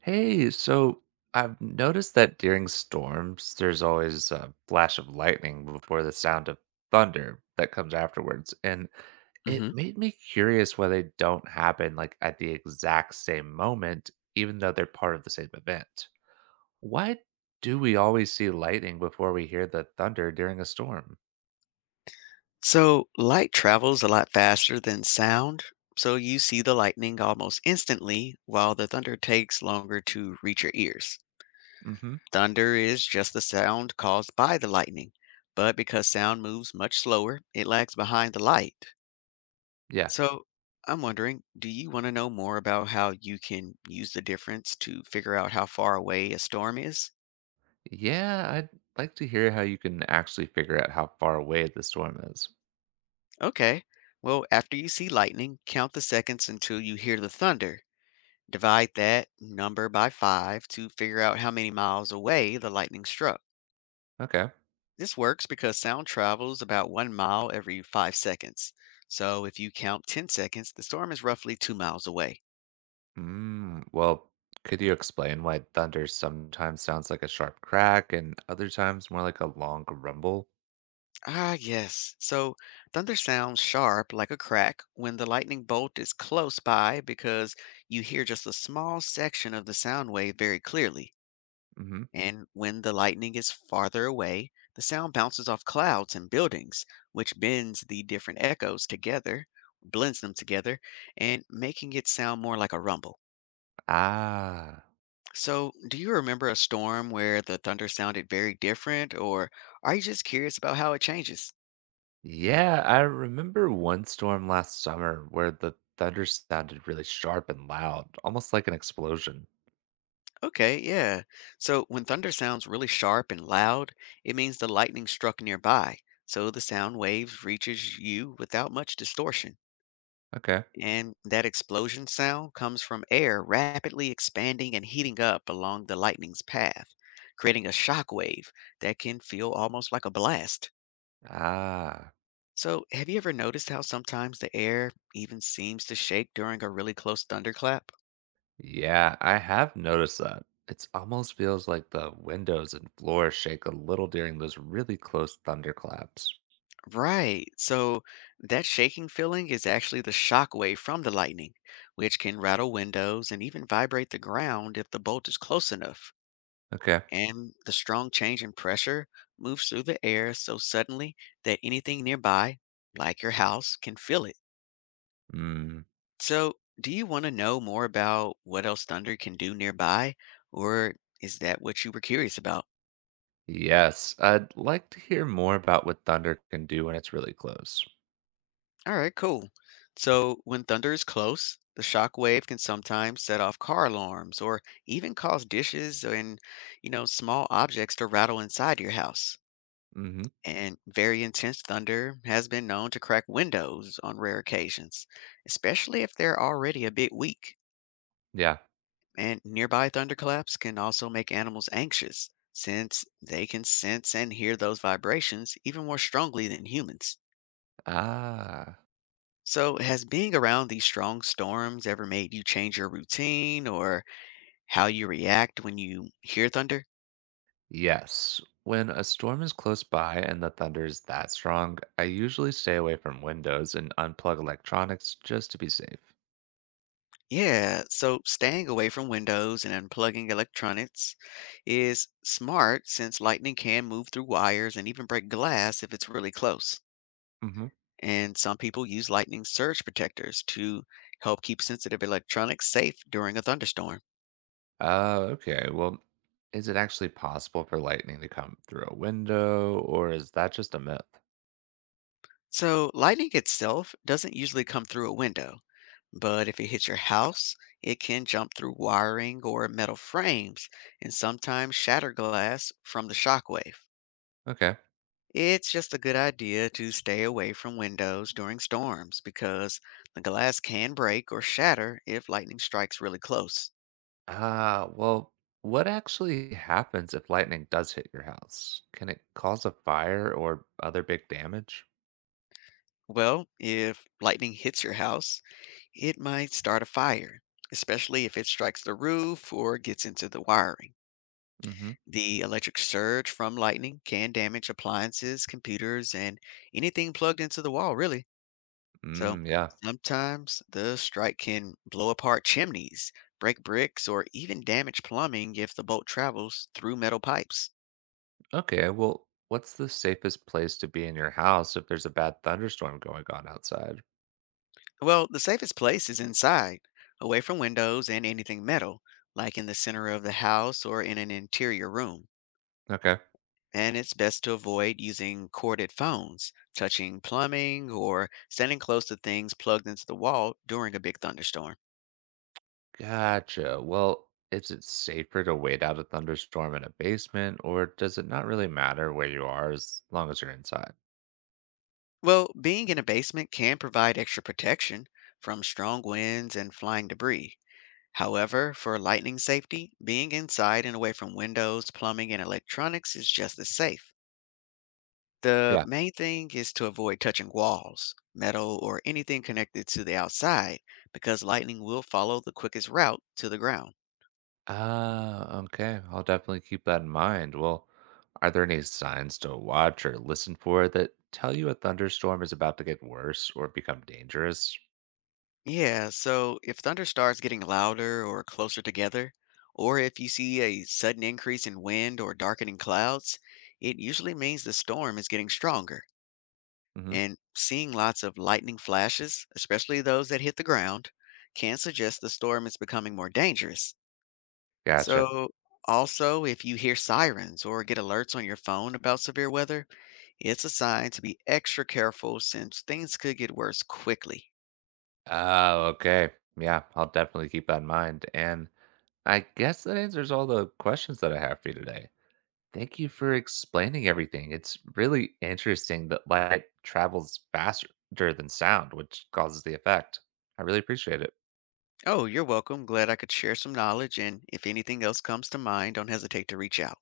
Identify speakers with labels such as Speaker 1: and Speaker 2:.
Speaker 1: Hey, so I've noticed that during storms, there's always a flash of lightning before the sound of thunder that comes afterwards. And it
Speaker 2: hmm
Speaker 1: made me curious why they don't happen at the exact same moment, even though they're part of the same event. Why do we always see lightning before we hear the thunder during a storm?
Speaker 2: So light travels a lot faster than sound, so you see the lightning almost instantly while the thunder takes longer to reach your ears.
Speaker 1: Hmm.
Speaker 2: Thunder is just the sound caused by the lightning, but because sound moves much slower, it lags behind the light.
Speaker 1: Yeah.
Speaker 2: So I'm wondering, do you want to know more about how you can use the difference to figure out how far away a storm is?
Speaker 1: Yeah, I'd like to hear how you can actually figure out how far away the storm is.
Speaker 2: Okay. Well, after you see lightning, count the seconds until you hear the thunder. Divide that number by 5 to figure out how many miles away the lightning struck.
Speaker 1: Okay.
Speaker 2: This works because sound travels about 1 mile every 5 seconds. So if you count 10 seconds, the storm is roughly 2 miles away.
Speaker 1: Well, could you explain why thunder sometimes sounds like a sharp crack and other times more like a long rumble?
Speaker 2: Ah, yes. So thunder sounds sharp like a crack when the lightning bolt is close by because you hear just a small section of the sound wave very clearly.
Speaker 1: Hmm.
Speaker 2: And when the lightning is farther away, the sound bounces off clouds and buildings, which bends the different echoes together, blends them together, and making it sound more like a rumble.
Speaker 1: Ah,
Speaker 2: So, do you remember a storm where the thunder sounded very different, or are you just curious about how it changes?
Speaker 1: yeah, I remember one storm last summer where the thunder sounded really sharp and loud, almost like an explosion.
Speaker 2: Okay, yeah. So, when thunder sounds really sharp and loud, it means the lightning struck nearby, so the sound waves reaches you without much distortion.
Speaker 1: Okay.
Speaker 2: And that explosion sound comes from air rapidly expanding and heating up along the lightning's path, creating a shock wave that can feel almost like a blast.
Speaker 1: Ah,
Speaker 2: So, have you ever noticed how sometimes the air even seems to shake during a really close thunderclap?
Speaker 1: yeah, I have noticed that. It almost feels like the windows and floor shake a little during those really close thunderclaps.
Speaker 2: Right. So, that shaking feeling is actually the shock wave from the lightning, which can rattle windows and even vibrate the ground if the bolt is close enough.
Speaker 1: Okay.
Speaker 2: And the strong change in pressure moves through the air so suddenly that anything nearby, like your house, can feel it. So, do you want to know more about what else thunder can do nearby, or is that what you were curious about?
Speaker 1: Yes, I'd like to hear more about what thunder can do when it's really close.
Speaker 2: All right, cool. So, when thunder is close, the shock wave can sometimes set off car alarms or even cause dishes and, small objects to rattle inside your house.
Speaker 1: Hmm.
Speaker 2: And very intense thunder has been known to crack windows on rare occasions, especially if they're already a bit weak.
Speaker 1: Yeah.
Speaker 2: And nearby thunderclaps can also make animals anxious, since they can sense and hear those vibrations even more strongly than humans.
Speaker 1: Ah,
Speaker 2: So, has being around these strong storms ever made you change your routine or how you react when you hear thunder?
Speaker 1: yes. When a storm is close by and the thunder is that strong, I usually stay away from windows and unplug electronics just to be safe.
Speaker 2: Yeah, so staying away from windows and unplugging electronics is smart since lightning can move through wires and even break glass if it's really close.
Speaker 1: Hmm.
Speaker 2: And some people use lightning surge protectors to help keep sensitive electronics safe during a thunderstorm.
Speaker 1: Oh, okay. Well, is it actually possible for lightning to come through a window, or is that just a myth?
Speaker 2: So, lightning itself doesn't usually come through a window, but if it hits your house, it can jump through wiring or metal frames and sometimes shatter glass from the shockwave.
Speaker 1: Okay.
Speaker 2: It's just a good idea to stay away from windows during storms because the glass can break or shatter if lightning strikes really close.
Speaker 1: Ah, well, what actually happens if lightning does hit your house? Can it cause a fire or other big damage?
Speaker 2: Well, if lightning hits your house, it might start a fire, especially if it strikes the roof or gets into the wiring.
Speaker 1: Mm-hmm.
Speaker 2: The electric surge from lightning can damage appliances, computers, and anything plugged into the wall, really. So
Speaker 1: Yeah.
Speaker 2: sometimes the strike can blow apart chimneys, break bricks, or even damage plumbing if the bolt travels through metal pipes.
Speaker 1: Okay, well, what's the safest place to be in your house if there's a bad thunderstorm going on outside?
Speaker 2: Well, the safest place is inside, away from windows and anything metal, like in the center of the house or in an interior room.
Speaker 1: Okay.
Speaker 2: And it's best to avoid using corded phones, touching plumbing, or standing close to things plugged into the wall during a big thunderstorm.
Speaker 1: Gotcha. Well, is it safer to wait out a thunderstorm in a basement, or does it not really matter where you are as long as you're inside?
Speaker 2: Well, being in a basement can provide extra protection from strong winds and flying debris. However, for lightning safety, being inside and away from windows, plumbing, and electronics is just as safe. The
Speaker 1: Yeah.
Speaker 2: main thing is to avoid touching walls, metal, or anything connected to the outside because lightning will follow the quickest route to the ground.
Speaker 1: Ah, okay. I'll definitely keep that in mind. Well, are there any signs to watch or listen for that tell you a thunderstorm is about to get worse or become dangerous?
Speaker 2: Yeah, so if thunder starts getting louder or closer together, or if you see a sudden increase in wind or darkening clouds, it usually means the storm is getting stronger.
Speaker 1: Hmm.
Speaker 2: And seeing lots of lightning flashes, especially those that hit the ground, can suggest the storm is becoming more dangerous.
Speaker 1: Gotcha.
Speaker 2: So, also, if you hear sirens or get alerts on your phone about severe weather, it's a sign to be extra careful since things could get worse quickly.
Speaker 1: Oh, okay. Yeah, I'll definitely keep that in mind. And I guess that answers all the questions that I have for you today. Thank you for explaining everything. It's really interesting that light travels faster than sound, which causes the effect. I really appreciate it.
Speaker 2: Oh, you're welcome. Glad I could share some knowledge. And if anything else comes to mind, don't hesitate to reach out.